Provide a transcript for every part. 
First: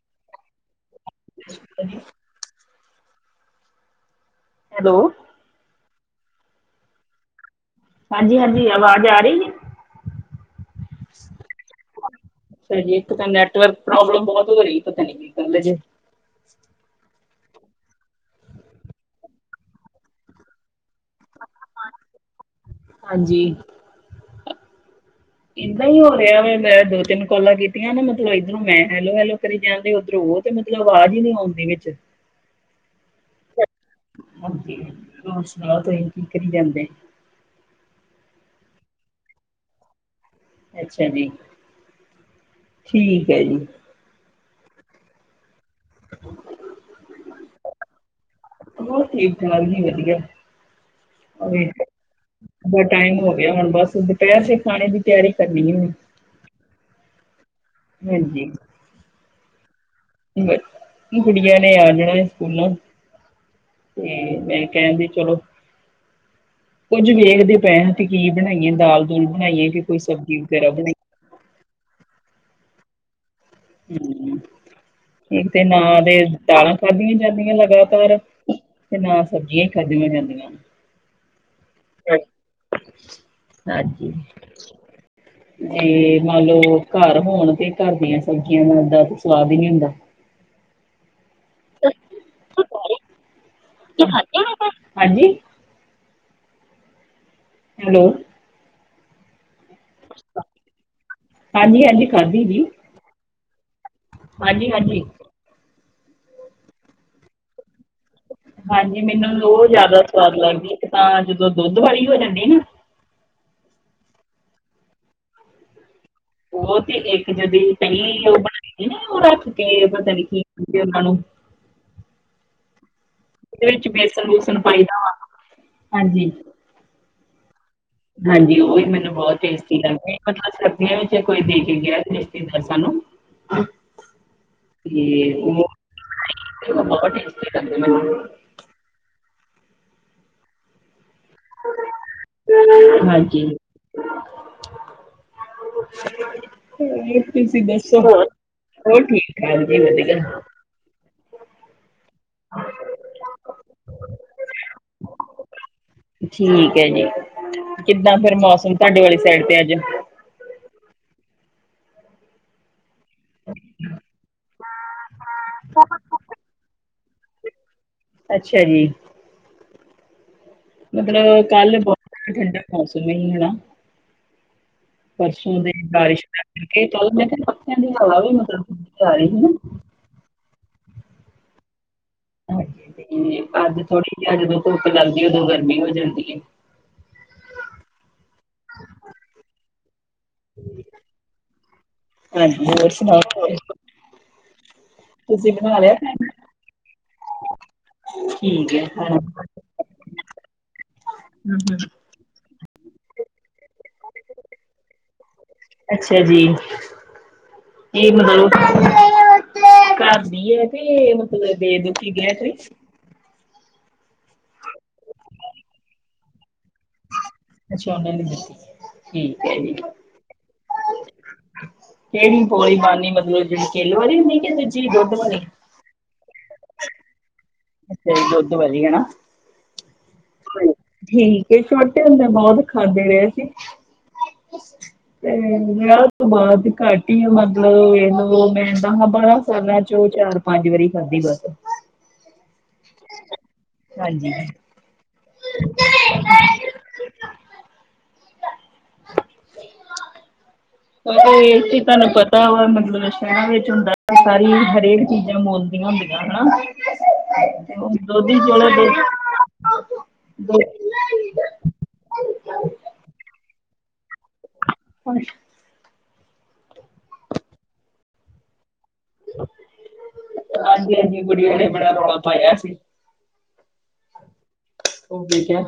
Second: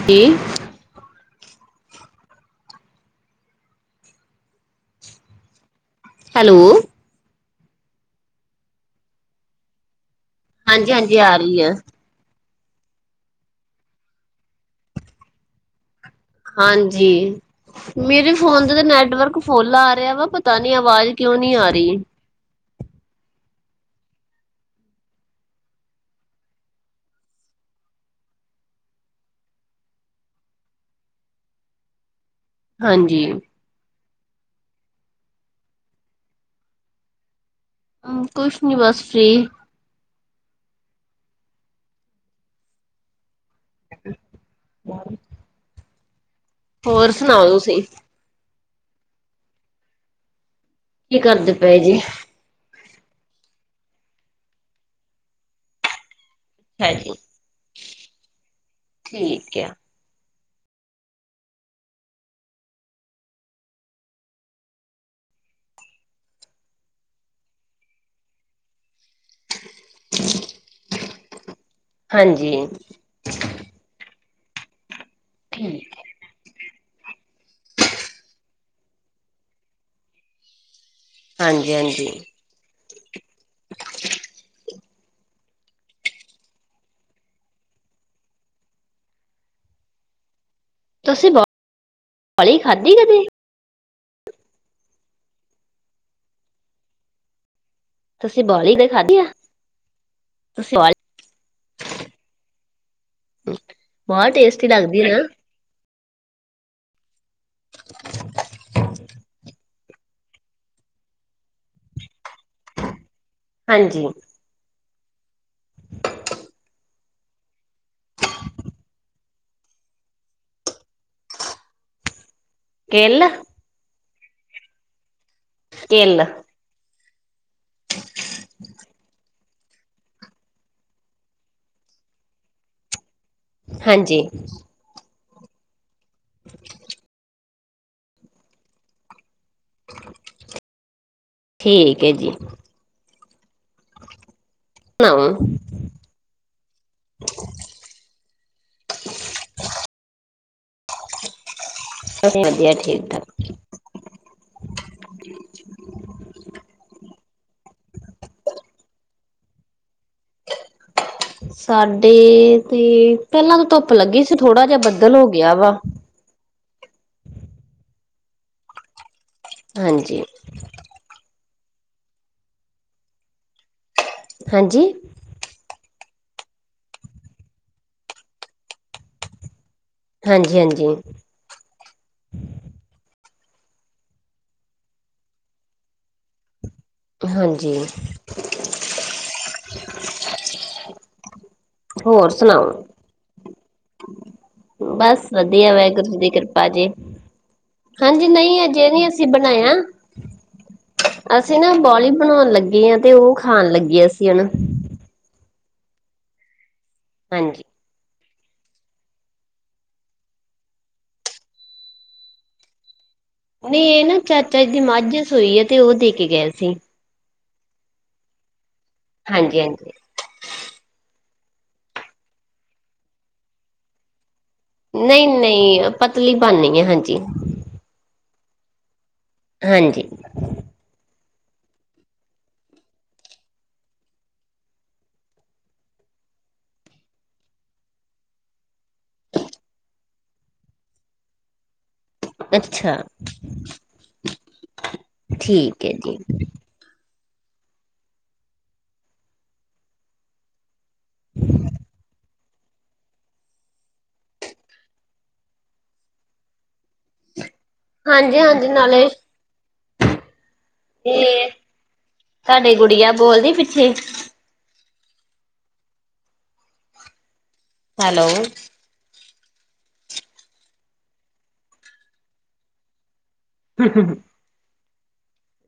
[unintelligible] [unintelligible] Hello. Hello. ਹਾਂਜੀ-ਹਾਂਜੀ ਆਵਾਜ ਆ ਰੀਂ ਏ? ਹਾਂਜੀ-ਹਾਂਜੀ ਆ ਰੀ ਐ। ਫ਼ਿਰ ਭੀ ਪਤੈ ਨੈਟਵਰਕ ਪ੍ਰੋਬਲਮ ਬੋਹੋਤ ਹੋ ਰੀ ਏ ਪਤਾ ਨੀ ਕੀ ਗੱਲ ਐ ਜੇ। ਹਾਂਜੀ। ਮੇਰੇ ਫੋਨ ਤੇ, ਤੇ ਨੈਟਵਰਕ ਫੁੱਲ ਆ ਰਿਆ ਵਾ, ਪਤਾ ਨੀ ਅਵਾਜ ਕਿਓਂ ਨੀ ਆ ਰੀ। ਹਾਂਜੀ। ਇੰਨਾ ਹੀ ਹੋ ਰਿਆ ਵੇ ਮੈਂ ਦੋ-ਤਿੰਨ ਕੋਲਾਂ ਕੀਤੀਐਂ ਨਾ ਮਤਲਬ ਇੱਧਰੋਂ ਮੈਂ ਹੈਲੋ-ਹੈਲੋ ਕਰੀ ਜਾਂਦੀ ਓਧਰੋਂ ਓ ਤੇ ਮਤਲਬ ਆਵਾਜ ਈ ਨੀ ਆਉਂਦੀ ਵਿੱਚ। ਹਾਂਜੀ। ਹਾਂਜੀ। ਜੀ ਹੋਰ ਸੁਨਾਓ, ਤੁਹੀ ਕੀ ਕਰੀ ਜਾਂਦੇ? ਕੁਛ ਨਹੀਂ, ਬਸ ਫ੍ਰੀ ਅੱਛਾ ਜੀ, ਠੀਕ ਹੈ ਜੀ। ਹਾਂ। ਹੋਰ ਸੁਣਾਓ ਤੁਸੀਂ? ਹੋਰ, ਠੀਕ -ਠਾਕ ਜੀ ਵਧੀਆ ਕੀ ਕਰਦੇ ਪਏ ਜੀ? ਹੁਣ ਟਾਈਮ ਹੋ ਗਿਆ ਹੁਣ ਬਸ, ਦੁਪਹਿਰ ਦੇ ਖਾਣੇ ਦੀ ਤਿਆਰੀ ਕਰਨੀ ਏ ਹਾਂਜੀ। ਹਾਂਜੀ। ਠੀਕ ਆ ਕੁੜੀਆਂ ਨੇ ਆ ਜਾਣਾ, ਸਕੂਲੋ ਤੇ ਮੈ ਕਿਹਾ, ਜੀ ਚਲੋ ਕੁੱਝ ਵੇਖਦੇ ਪਏ ਹ ਕਿ, ਕੀ ਬਣਾਈਏ ਦਾਲ- ਦੂਲ ਬਣਾਈਏ ਕਿ, ਕੋਈ ਸਬਜ਼ੀ ਵਗੈਰਾ ਬਣਾਈਏ ਹਾਂਜੀ। ਹਮ ਇੱਕ ਤੇ ਨਾ ਠੀਕ ਦੇ ਦਾਲਾਂ, ਖਾਧੀਆਂ ਜਾਂਦੀਆਂ ਲਗਾਤਾਰ ਤੇ ਨਾ, ਸਬਜ਼ੀਆਂ ਹੀ ਖਾਧੀਆਂ ਜਾਂਦੀਆਂ ਹਾਂਜੀ -ਹਾਂਜੀ ਹਾ ਜੀ, ਨਈ ਮੰਨ ਲਓ ਘਰ ਹੋਣ ਤੇ, ਘਰ ਦੀਆਂ ਸਬਜ਼ੀਆਂ ਦਾ ਸਵਾਦ, ਹੀ ਨਹੀ ਹੁੰਦਾ ਤੁਸੀਂ, ਬ ਵਾਲਲੀ ਖਾਧੀ ਕਦੀ? ਤੂੰ ਖਾਧੀ ਬਵਾਵਲੀ, ਹਾਂਜੀ ਹੈਲੋ ਤੁਸੀਂ, ਬੋਲੀ ਤੇ ਖਾਧੀ ਆ ਤੁਸੀਂ ਬੋਲੀ ਹਾਂਜੀ -ਹਾਂਜੀ ਖਾਧੀ ਜੀ। ਬਹੁਤ ਟੇਸਟੀ, ਹਾਂਜੀ ਹਾਂਜੀ। ਲੱਗਦੀ ਆ ਹਮ [inaudible] ਹਾਂਜੀ, ਮੈਨੂੰ ਬਹੁਤ ਜ਼ਿਆਦਾ ਸਵਾਦ ਲੱਗਦੀ, ਇੱਕ ਤਾਂ ਜਦੋਂ, ਦੁੱਧ ਵਾਲੀ ਹੋ ਜਾਂਦੀ ਨਾ ਹਾਂਜੀ। ਉਹ ਤੇ ਇੱਕ ਜੜ ਜਿਹੀ ਪਈ ਓ ਰੱਖ ਕੇ, ਪਤਾ ਨਈ ਕੀ ਕਹਿਦੇ ਉਹਨਾਂ ਨੂੰ ਕੇਲਾ, ਤੇ ਵਿੱਚ ਬੇਸਨ- ਬੂਸਣ ਪਾਈਦਾ, ਕਿੱਲ ਹਾਂਜੀ ਹਾਂਜੀ, ਉਹ ਵੀ ਮੈਨੂੰ ਬਹੁਤ ਟੇ ਮ ਕਰਦੀਆਂ ਵਿੱਚ ਕੋਈ ਦੇ ਕੇ ਗਿਆ ਰਿਸ਼ਤੇਦਾਰ ਸਾਨੂੰ [inaudible] ਹਾਂਜੀ। ਏ ਬਹੁਤ ਟੇਸਟੀ ਲਗਦੀ ਮੈਨੂੰ [inaudible] ਠੀਕ ਹੈ ਜੀ ਹਾਂਜੀ। ਨਾ [inaudible] ਹੋਰ ਤੁਸੀਂ ਦੱਸੋ ਹੋਰ -ਹੋਰ ਠੀਕ- ਠਾਕ ਜੀ ਵਧੀਆ ਸਭ ਵਧੀਆ, ਠੀਕ -ਠਾਕ ਠੀਕ ਹੈ ਜੀ, ਕਿੱਦਾਂ ਫੇਰ ਮੌਸਮ, ਤੁਹਾਡੇ ਵਾਲੀ ਸਾਈਡ ਤੇ ਅੱਜ ਸਾਡੇ ਤੇ ਪਹਿਲਾਂ ਤਾਂ, ਧੁੱਪ ਲੱਗੀ ਸੀ। ਥੋੜ੍ਹਾ ਜਿਹਾ ਬੱਦਲ ਹੋ ਗਿਆ ਵਾ ਅੱਛਾ ਜੀ। ਹਾਂਜੀ। ਮਤਲਬ ਕੱਲ, ਬਹੁਤ ਠੰਡਾ ਮੌਸਮ ਨਈ ਹਨਾ ਹਾਂਜੀ ਪਰਸੋਂ ਦੀ ਬਾਰਿਸ਼ ਕਰਕੇ ਕੱਲ ਮੈਂ ਕਿਹਾ ਪੱਖਿਆਂ ਦੀ ਹਵਾ ਵੀ ਮਤਲਬ ਠੰਡੀ ਆ ਰਹੀ ਸੀ। ਹਾਂਜੀ ਹਾਂਜੀ ਹਾਂਜੀ ਤੇ ਅੱਜ ਥੋੜੀ ਜਿ ਜਦੋਂ ਧੁੱਪ ਲੱਗਦੀ ਉਦੋਂ ਗਰਮੀ ਹੋ ਜਾਂਦੀ ਹੈ। ਹਾਂਜੀ ਹੋਰ ਹਾਂਜੀ ਸੁਣਾਓ ਹੋਰ ਸੁਣਾਓ ਫਿਰ ਬਸ ਵਧੀਆ ਲਿਆ ਵਾਹਿਗੁਰੂ ਜੀ ਦੀ ਖਾਣਾ ਕਿਰਪਾ ਜੇ ਹਾਂਜੀ ਨਹੀਂ ਠੀਕ ਹੈ ਅਜੇ ਨਹੀਂ ਖਾਣਾ ਅਸੀਂ ਹਮ ਬਣਾਇਆ ਅਸੀਂ ਨਾ ਹਮ। ਬੋਲੀ ਬਣਾਉਣ ਲੱਗੇ ਹਾਂ ਤੇ ਉਹ ਖਾਣ ਲੱਗੇ ਅਸੀਂ ਹਨਾ। ਅੱਛਾ ਜੀ ਹਾਂਜੀ ਇਹ ਬਣਾ ਘਰਦੀ ਹੈ ਤੇ ਮਤਲਬ ਦੇ ਦੁਖੀ ਗਿਆ ਕੋਈ ਨਹੀਂ ਇਹ ਨਾ ਚਾਚਾ ਜੀ ਦੀ ਮਾਝ ਸੋਈ ਤੇ ਉਹ ਦੇ ਕੇ ਗਏ ਸੀ। ਅੱਛਾ ਔਨਲਾਈਨ ਦਿੱਤੀ ਐ ਠੀਕ ਐ ਹਾਂਜੀ ਠੀਕ ਹਾਂਜੀ ਕਿਹੜੀ ਪੌਲੀ ਗੱਲ ਨੀ ਮਤਲਬ ਜਿਹੜੀ ਕਿਲ ਵਾਲੀ ਹੁੰਦੀ ਕਿ ਵਿੱਚ ਨਹੀਂ ਨਹੀਂ ਪਤਲੀ ਬਣਨੀ ਹੈ ਹਾਂਜੀ ਅੱਛਾ ਜੀ ਦੁੱਧ ਵਾਲੀ ਹਨਾ ਹਾਂਜੀ ਹਾਂਜੀ ਠੀਕ ਏ ਛੋਟੇ ਹੁੰਦੇ ਬਹੁਤ ਖਾਂਦੇ ਰਹੇ ਅਸੀਂ ਤੇ ਵਿਆਹ ਤੋਂ ਬਾਅਦ ਘੱਟ ਹੀ ਆ ਮਤਲਬ ਇਹਨੂੰ ਮੈਂਦਾ ਹਾਂ ਬਾਰਾ ਕਰਨਾ ਚੋਂ ਉਹ ਚਾਰ ਪੰਜ ਵਾਰੀ ਖਦੀ ਬਸ ਅੱਛਾ ਹਾਂਜੀ। ਠੀਕ ਹੈ ਜੀ [unintelligible] ਇਹ ਸੀ ਤੁਹਾਨੂੰ ਪਤਾ ਮਤਲਬ ਸ਼ਹਿਰਾਂ ਵਿੱਚ ਹੁੰਦਾ ਸਾਰੀ ਹਰੇਕ ਚੀਜ਼ਾਂ ਬੋਲਦੀਆਂ ਹੁੰਦੀਆਂ ਹਨਾ ਤੇ ਹੁਣ ਦੁੱਧ ਹਾਂਜੀ ਹੀ ਹਾਂਜੀ ਚਲੋ ਨਾਲੇ ਦੁੱਧ ਇਹ ਤੁਹਾਡੀ ਗੁੜੀਆ ਬੋਲਦੀ ਪਿੱਛੇ ਅੱਛ ਹੈਲੋ ਹਾਂਜੀ ਹਾਂਜੀ ਗੁੜੀਆਂ ਨੇ ਬੜਾ ਰੌਲਾ ਪਾਇਆ ਸੀ। ਹੂੰ-ਹੂੰ ਉਹ ਬਿਕਿਆ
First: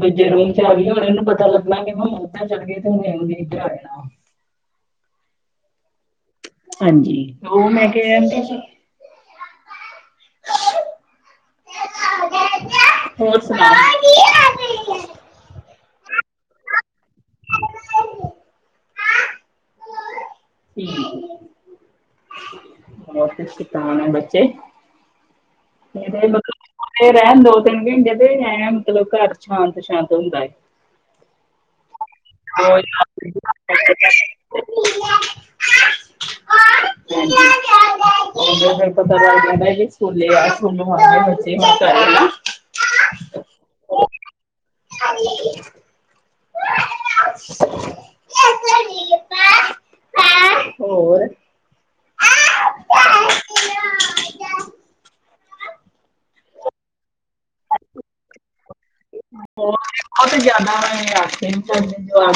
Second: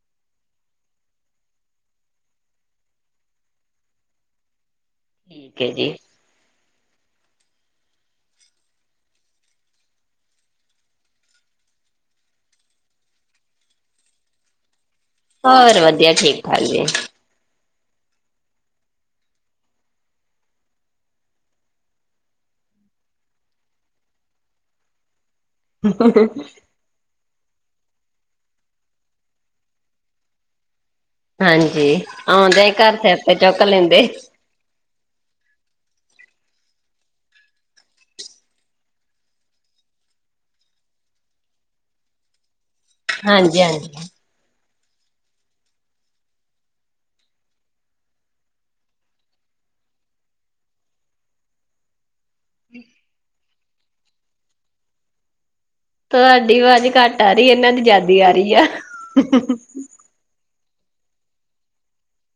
ਦੂਜੇ ਰੂਮ ਚ ਆ ਗਈਏ ਇਹਨੂੰ ਪਤਾ ਲੱਗਣਾ ਕਿ ਉੱਧਰ ਚਲੇ ਗਏ ਤੇ ਹੁਣ ਨਹੀਂ ਇਧਰ ਆ ਜਾਣਾ ਠੀਕ ਹੈ ਜੀ ਹਾਂਜੀ ਉਹ ਮੈਂ ਕਹਿੰਦੀ ਸੀ। ਹੋਰ ਸੁਣਾਓ ਹੋਰ ਵਧੀਆ ਠੀਕ ਠਾਕ ਜੀ ਠੀਕ ਹੋਰ ਫਿਰ ਕਿੱਦਾਂ ਆਉਣੇ ਬੱਚੇ [unintelligible] ਰਹਿਣ ਦੋ ਤਿੰਨ ਦਿਨ ਦੇ ਰਹਿਣ ਤੋਂ ਘਰ ਸ਼ਾਂਤ ਸ਼ਾਂਤ ਹੁੰਦਾ ਐ ਹਾਂਜੀ ਆਉਂਦੇ ਘਰ ਸਿਰ ਤੇ ਚੁੱਕ ਲੈਂਦੇ [unintelligible] ਉਹ ਫਿਰ ਪਤਾ ਚਲ [unintelligible] ਸਕੂਲੇ ਆ ਸਕੂਲੋਂ ਕੇ ਬੱਚੇ [unintelligible] ਹਾਂਜੀ ਹਾਂਜੀ ਅੱਛਾ ਜੀ ਹੋਰ ਹੋਰ [inaudible] ਤੁਹਾਡੀ ਆਵਾਜ਼ ਘੱਟ ਆ ਰਹੀ, ਇਹਨਾਂ ਦੀ ਜ਼ਾਦੀ ਆ ਰਹੀ ਆ। ਹੋਰ ਬਹੁਤ ਜਿਆਦਾ ਆਖੇ ਨੀਦੇ ਜੋ ਆ।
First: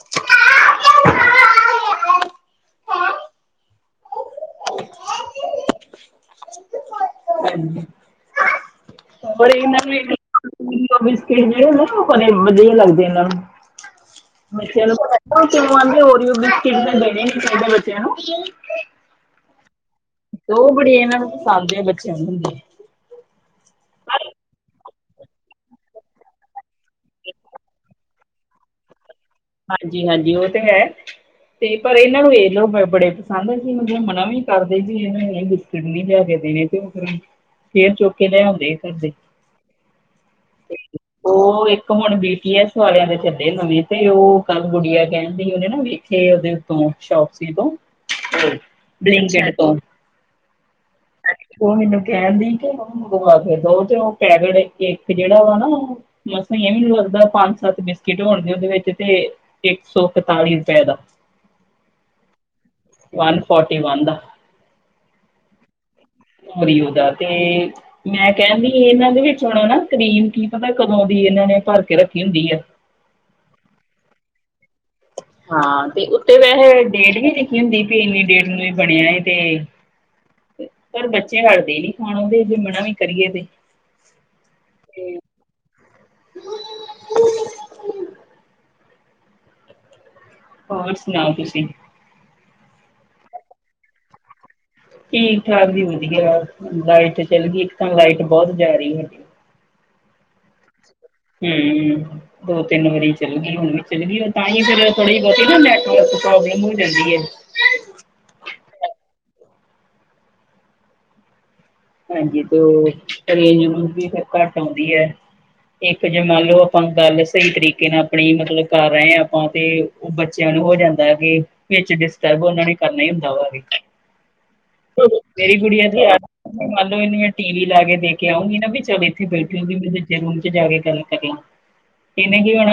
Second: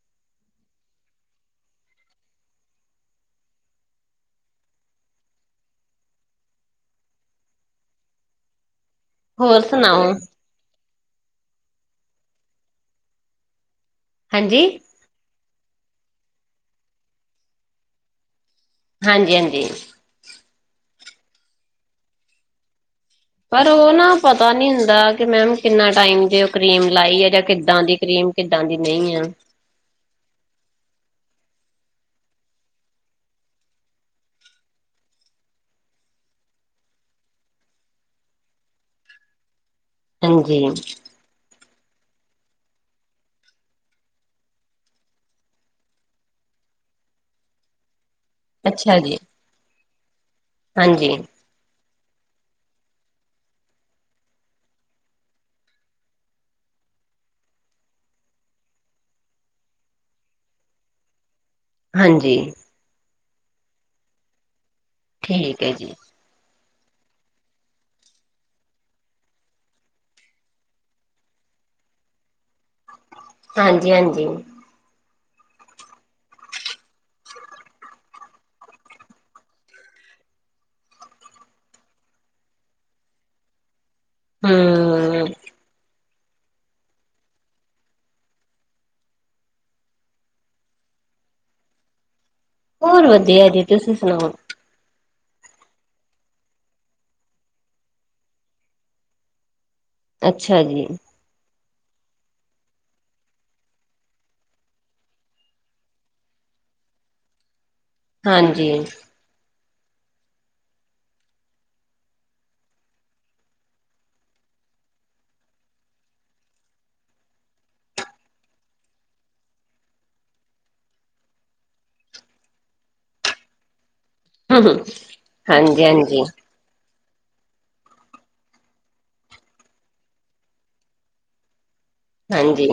ਨੂੰ। ਹੋਰ ਇਹ ਨੂੰ ਬਿਸਕਿਟ ਜਿਹੜੇੁੰ ਬੜ ਵਧੀਆ ਲੱਗਦੇ ਇਹਨਾਂ ਨੂੰ। ਹਾਂਜੀ ਬੱਚਿਆਂ ਨੂੰ ਪ ਆਂ ਹੋਰ ਓਰੀਓ ਬਿਸਕਿਟ ਦੇਣੇ ਨਹੀਂ ਚਾਹੀਦੇ ਬੱਚਿਆਂ ਨੂੰ। ਤੇ ਹਾਂਜੀ, ਹਾਂਜੀ। ਉਹ ਬੜੀ ਇਹਨਾਂ ਨੂੰ ਪਸੰਦਦੇ ਆ ਬੱਚਿਆਂ ਨੂੰ ਹੁੰਦੀ। ਪਰ ਉਹ ਨਾ ਪਤਾ ਨੀ ਹੁੰਦਾ ਕਿ ਮੈਮ ਕਿੰਨਾ ਟਾਈਮ ਦੇ ਉਹ ਕਰੀਮ ਲਾਈ ਹੈ, ਜਾਂ ਕਿੱਦਾਂ ਦੀ ਕਰੀਮ ਕਿੱਦਾਂ ਦੀ ਨਹੀਂ ਆ। ਹਾਂਜੀ, ਹਾਂਜੀ ਉਹ ਤੇ ਹੈ। ਤੇ ਪਰ ਇਹਨਾਂ ਨੂੰ ਇਹ ਲੋਕ ਬੜੇ ਪਸੰਦ ਸੀ, ਮਤਲਬ ਮਨਾ ਵੀ ਕਰਦੇ ਸੀ, ਇਹ ਨੂੰ ਇਹ ਗ ਸਡਲੀ ਲਿਆ ਕੇ ਦੇਣੇ ਤੇ, ਔਹ ਫਿਰ ਫੇਰ ਚੁੱਕ ਕੇ ਲਿਆ ਆਉਂਦੇ ਆ ਘਰ ਦੇ। ਹਾਂਜੀ। ਉਹ ਇੱਕ ਹੁਣ ਬੀ ਟੀ ਐਸ ਆਲਿਆ ਦੇ ਚੱਡੇ ਨਵੇਂ ਤੇ ਤੇ ਉਹ ਕੱਲ ਗੁੜੀਆ ਕਹਿਣ ਦੀ, ਉਹਨੇ ਨਾ ਵੇਖੇ ਉਹਦੇ ਉਤੋਂ ਸ਼ੋਪ ਸੀ ਉਦੋਂ ਅੱਛਾ [inaudible] ਜੀ ਬਲਿੰਕਟ ਤੋਂ ਹਾਂਜੀ। ਉਹ ਮੈਨੂੰ ਕਹਿਣ ਦੀ ਕਿ ਉਹੂੰ ਮੰਗਵਾ ਕੇ ਦੋ, ਤੇ ਉਹ ਪੈਕਟ ਇੱਕ ਜਿਹੜਾ ਵਾ ਨਾ ਔਹ ਮਸਾ ਵੀ ਲੱਗਦਾ ਪੰਜ, ਸੱਤ ਬਿਸਕਿਟ ਹੋਣ ਦੀ ਉਹਦੇ ਵਿੱਚ ਤੇ ਇੱਕ ਸੌ ਇਕਤਾਲੀ ਰੁਪਏ ਦਾ। ਹਾਂਜੀ। ਵਨ ਫੋਰਟੀ ਵਨ ਦਾ। ਠੀਕ ਹੈ ਜੀ। ਓਰੀਓ ਦਾ ਤੇ ਮੈਂ ਕਹਿਣਦੀ ਇਹਨਾਂ ਦੇ ਵਿੱਚ ਹੁਣ ਨਾ ਕਰੀਮ ਕੀ ਪਤਾ ਕਦੋਂ ਦੀ ਇਹਨਾਂ ਨੇ ਭਰ ਕੇ ਰੱਖੀ ਹੁੰਦੀ ਆ। ਹਾਂਜੀ, ਹਾਂਜੀ। ਹਾਂ ਤੇ ਉੱਤੇ ਵੈਸੇ ਡੇਟ ਵੀ ਲਿਖੀ ਹੁੰਦੀ ਵੀ ਇੰਨੀ ਡੇਟ ਨੂੰ ਵੀ ਬਣਿਆ। ਤੇ ਪਰ ਬੱਚੇ ਹਟਦੇ ਨੀ ਖਾਣੋ ਦੇ, ਜੇ ਮਨਾ ਵੀ ਕਰੀਏ ਤੇ। ਹਮ। [unintelligible] ਹੋਰ ਸੁਣਾਓ ਤੁਸੀਂ? ਹੋਰ ਵਧੀਆ ਜੀ, ਤੁਸੀਂ ਸੁਣਾਓ? ਠੀਕ, ਠਾਕ ਜੀ ਵਧੀਆ, ਲਾਈਟ ਚੱਲ ਗਈ ਇੱਕ ਤਾਂ ਲਾਈਟ ਬਹੁਤ ਜਾ ਰਹੀ ਸਾਡੇ। ਅੱਛਾ ਜੀ। ਹਮ। ਦੋ ਤਿੰਨ ਵਾਰੀ ਚੱਲ ਗਈ, ਹੁਣ ਵੀ ਚੱਲ ਗਈ ਤਾਂ ਹੀ ਫੇਰ ਥੋੜੀ, ਬੋਤੀ ਨਾ ਨੈਟਵਰਕ ਪ੍ਰੋਬਲਮ ਹੋ ਜਾਂਦੀ ਹੈ। ਹਾਂਜੀ। ਹਾਂਜੀ ਤੇ ਉਹ ਰੇਜ, ਰੁਜ ਵੀ ਫੇਰ ਘੱਟ ਆਉਂਦੀ ਹੈ ਇੱਕ ਜੇ ਮੰਨ ਲਓ ਆਪਾਂ ਗੱਲ ਸਹੀ ਤਰੀਕੇ ਨਾਲ ਆਪਣੀ ਮਤਲਬ ਕਰ ਰਹੇ ਹਾ, ਆਪਾਂ ਤੇ ਉਹ ਬੱਚਿਆਂ ਨੂੰ ਹੋ ਜਾਂਦਾ ਹੈ ਕਿ, ਵਿੱਚ ਡਿਸਟਰਬ ਉਹਨਾਂ ਨੂੰ ਕਰਨਾ ਹੀ ਹੁੰਦਾ ਵਾ ਵਿੱਚ ਹਾਂਜੀ ਮੇਰੀ ਕੁੜੀਆਂ ਦੇ ਯਾਰ ਹਾਂਜੀ ਮੰਨ ਲਓ ਇਹਨੂੰ ਮੈਂ ਟੀ ਵੀ ਲਾ ਕੇ ਦੇ ਕੇ ਆਊਂਗੀ ਨਾ ਚਲ ਇੱਥੇ ਬੈਠੀ ਹੋਗੀ, ਮੈਂ ਦੂਜੇ ਰੂਮ ਚ ਜਾ ਕੇ ਗੱਲ ਕਰ ਲਾ। ਤੇ ਇਹਨੇ ਕੀ ਹਾਂਜੀ ਹੋਣਾ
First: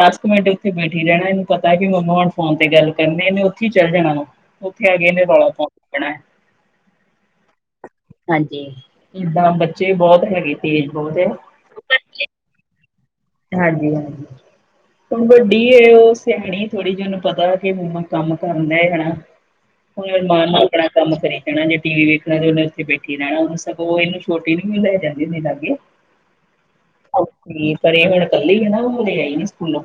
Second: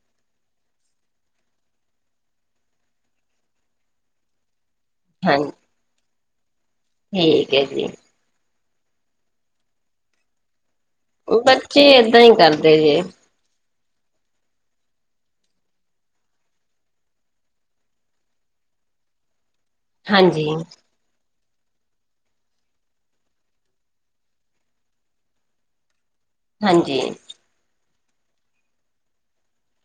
ਦਸ ਕੁ ਮਿੰਟ ਉੱਥੇ ਬੈਠੀ ਰਹਿਣਾ, ਇਹਨੂੰ ਪਤਾ ਹੈ ਮੰਮਾ ਹੁਣ ਫੋਨ ਤੇ ਗੱਲ ਕਰਨੀ ਇਹਨੇ ਉੱਥੇ ਹੀ ਚੱਲ ਜਾਣਾ ਉਹਨੂੰ। ਉੱਥੇ ਆ ਗਏ ਇਹਨੇ ਹਾਂ ਰੌਲਾ ਪੋ ਦੇਣਾ ਹੈ। ਠੀਕ ਹੈ ਜੀ। ਹਾਂਜੀ ਜਿੱਦਾਂ ਬੱਚੇ ਬਹੁਤ ਹੈਗੇ ਤੇਜ਼ ਬਹੁਤ ਹੈ ਬੱਚੇ ਏਦਾਂ ਹੀ ਕਰਦੇ ਜੇ ਹਾਂਜੀ ਹਾਂਜੀ ਹੁਣ ਵੱਡੀ ਹੈ ਉਹ ਸਿਆਣੀ ਥੋੜ੍ਹੀ ਜਿਹੀ ਉਹਨੂੰ ਪਤਾ ਕਿ ਮੰਮਾ ਕੰਮ ਕਰਨ ਡਏ ਆ ਹੁਣ ਹਾਂਜੀ ਅਰਮਾਨ ਮਲਿਕ ਆ ਕੰਮ ਕਰੀ ਜਾਣਾ ਜੇ ਟੀ ਵੀ ਵੇਖਣਾ ਤੇ ਉਹਨੇ ਉੱਥੇ ਬੈਠੀ ਰਹਿਣਾ ਸਗੋਂ ਉਹ ਇਹਨੂੰ ਛੋਟੀ ਨੂੰ ਵੀ ਲੈ ਜਾਂਦੀਦੇ ਲਾਗੇ ਹ ਹਾਂਜੀ ਕੀ ਕਰੇ ਹੁਣ ਕੱਲੀ ਹੈ ਨਾਲੇ ਆਈ ਨੀ ਸਕੂਲੋਂ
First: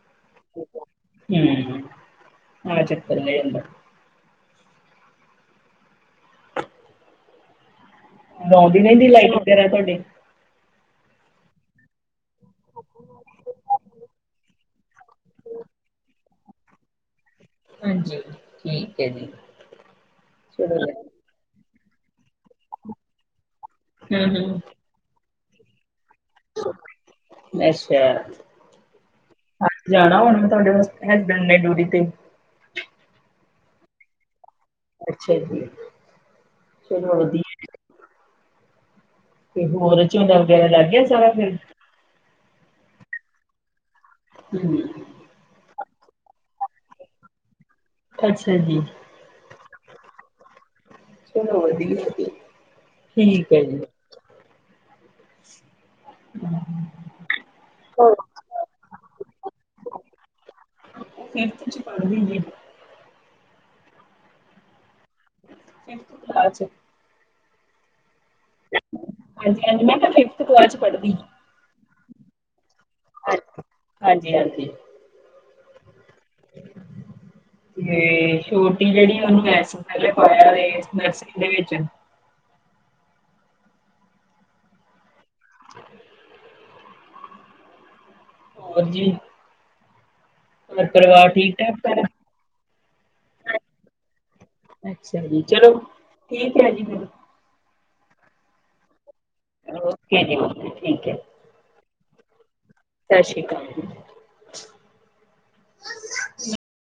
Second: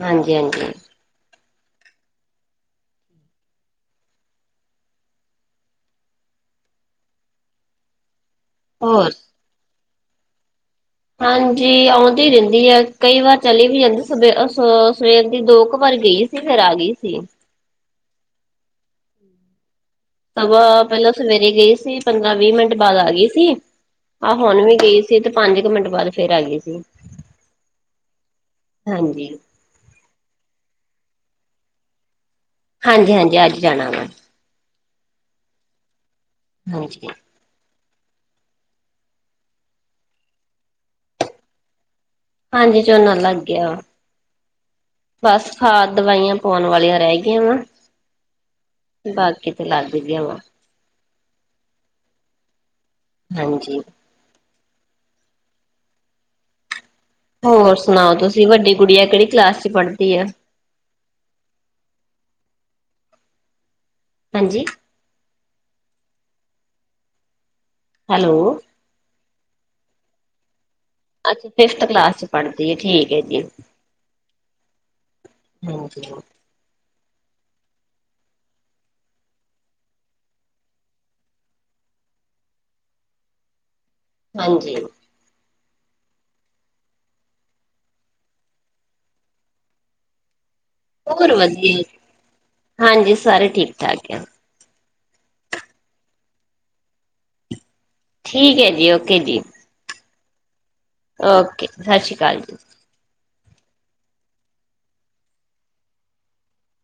ਹਾਂਜੀ ਹਾਂਜੀ ਹੂੰ ਆਹ ਚੱਕਰ ਹੋ ਜਾਂਦਾ ਆਉਂਦੇ ਰਹਿੰਦੀ ਹੋਰ ਲਾਈਟ ਤੁਹਾਡੀ ਹਾਂਜੀ ਆਉਂਦੀ ਰਹਿੰਦੀ ਹੈ ਕਈ ਵਾਰ ਚਲੀ ਵੀ ਜਾਂਦੀ ਸਵੇ ਸ ਸਵੇਰ ਦੀ ਦੋ ਕੁ ਵਾਰ ਗਈ ਨੀ ਫਿਰ ਆ ਗਈ ਸੀ ਹਾਂਜੀ ਠੀਕ ਹੈ ਜੀ ਸਗੋ ਚਲੋ ਪਹਿਲਾਂ ਵਧੀਆ। ਸਵੇਰੇ ਗਈ ਸੀ ਪੰਦਰਾਂ, ਵੀਹ ਮਿੰਟ ਬਾਅਦ ਆ ਗਈ ਸੀ। ਆਹ ਹੂੰ ਹੂੰ ਹੁਣ ਵੀ ਗਈ ਸੀ, ਤੇ ਪੰਜ ਕੁ ਮਿੰਟ ਬਾਅਦ ਫੇਰ ਆ ਗਈ ਸੀ ਅੱਛਾ। ਹਾਂਜੀ। ਅੱਜ ਜਾਣਾ ਹੁਣ ਮੈਂ ਤੁਹਾਡੇ ਹੈਸਬੈਂਡ ਨੇ ਡਿਊਟੀ ਤੇ' ਹਾਂਜੀ, ਹਾਂਜੀ ਅੱਜ ਜਾਣਾ ਵਾ। ਅੱਛਾ ਜੀ, ਹਾਂਜੀ ਚਲੋ ਵਧੀਆ ਤੇ ਹੋਰ ਝੋਨਾ, ਵਗੈਰਾ ਲੱਗ ਗਿਆ ਸਾਰਾ ਫਿਰ। ਹਾਂਜੀ, ਝੋਨਾ ਲੱਗ ਗਿਆ ਵਾ। ਹੂੰ ਬਸ ਖਾਦ, ਦਵਾਈਆਂ ਪਾਉਣ ਵਾਲੀਆਂ ਰਹਿ ਗਈਆਂ ਵਾ, ਅੱਛਾ ਜੀ। ਬਾਕੀ ਤਾਂ ਲੱਗ ਗਿਆ ਵਾ। ਚਲੋ ਵਧੀਆ ਜੀ, ਠੀਕ ਹੈ ਜੀ। ਹਾਂਜੀ ਹੂੰ ਹੋਰ ਸੁਣਾਓ ਤੁਸੀਂ ਵੱਡੀ ਗੁੱਡੀਆ ਕਿਹੜੀ ਕਲਾਸ ਚ ਪੜ੍ਹਦੀ ਆ। ਓ ਫਿਫ਼ਥ ਚ ਪੜ੍ਹਦੀ ਜੇ। ਹਾਂਜੀ। ਫਿਫਥ ਕਲਾਸ ਚ ਹੈਲੋ! ਹਾਂਜੀ, ਹਾਂਜੀ ਮੈਂ ਕਿਆ ਫਿਫਥ ਕਲਾਸ ਚ ਪੜ੍ਹਦੀ। ਅੱਛਾ, ਫਿਫਥ ਕਲਾਸ ਚ ਪੜ੍ਹਦੀ ਹੈ, ਠੀਕ ਹੈ ਜੀ। ਹਾਂਜੀ-ਹਾਂਜੀ। ਹੋਰ ਦਸੋ? [unintelligible] ਤੇ ਛੋਟੀ ਜਿਹੜੀ ਉਹਨੂੰ ਏਸ ਸਾਲ ਹੀ ਪਾਇਆ ਵੇ ਨਰਸਰੀ ਦੇ ਵਿਚ। ਹਾਂਜੀ। [unintelligible] ਹੋਰ ਜੀ ਹੋਰ ਪਰਿਵਾਰ ਠੀਕ ਠਾਕ ਸਾਰਾ ਸਾਰੇ ਹਾਂਜੀ। ਠੀਕ ਠਾਕ ਆ ਅੱਛਾ ਜੀ, ਚਲੋ ਠੀਕ ਹੈ ਜੀ ਫਿਰ, ਠੀਕ ਹੈ ਜੀ ਓਕੇ ਜੀ। ਓਕੇ ਜੀ, ਥੈਂਕਯੂ। ਓਕੇ, ਸ਼ਾਸੀ ਕਾਲ ਜੀ। ਸ਼ਾਸ਼ੀ ਕਾਲ ਜੀ।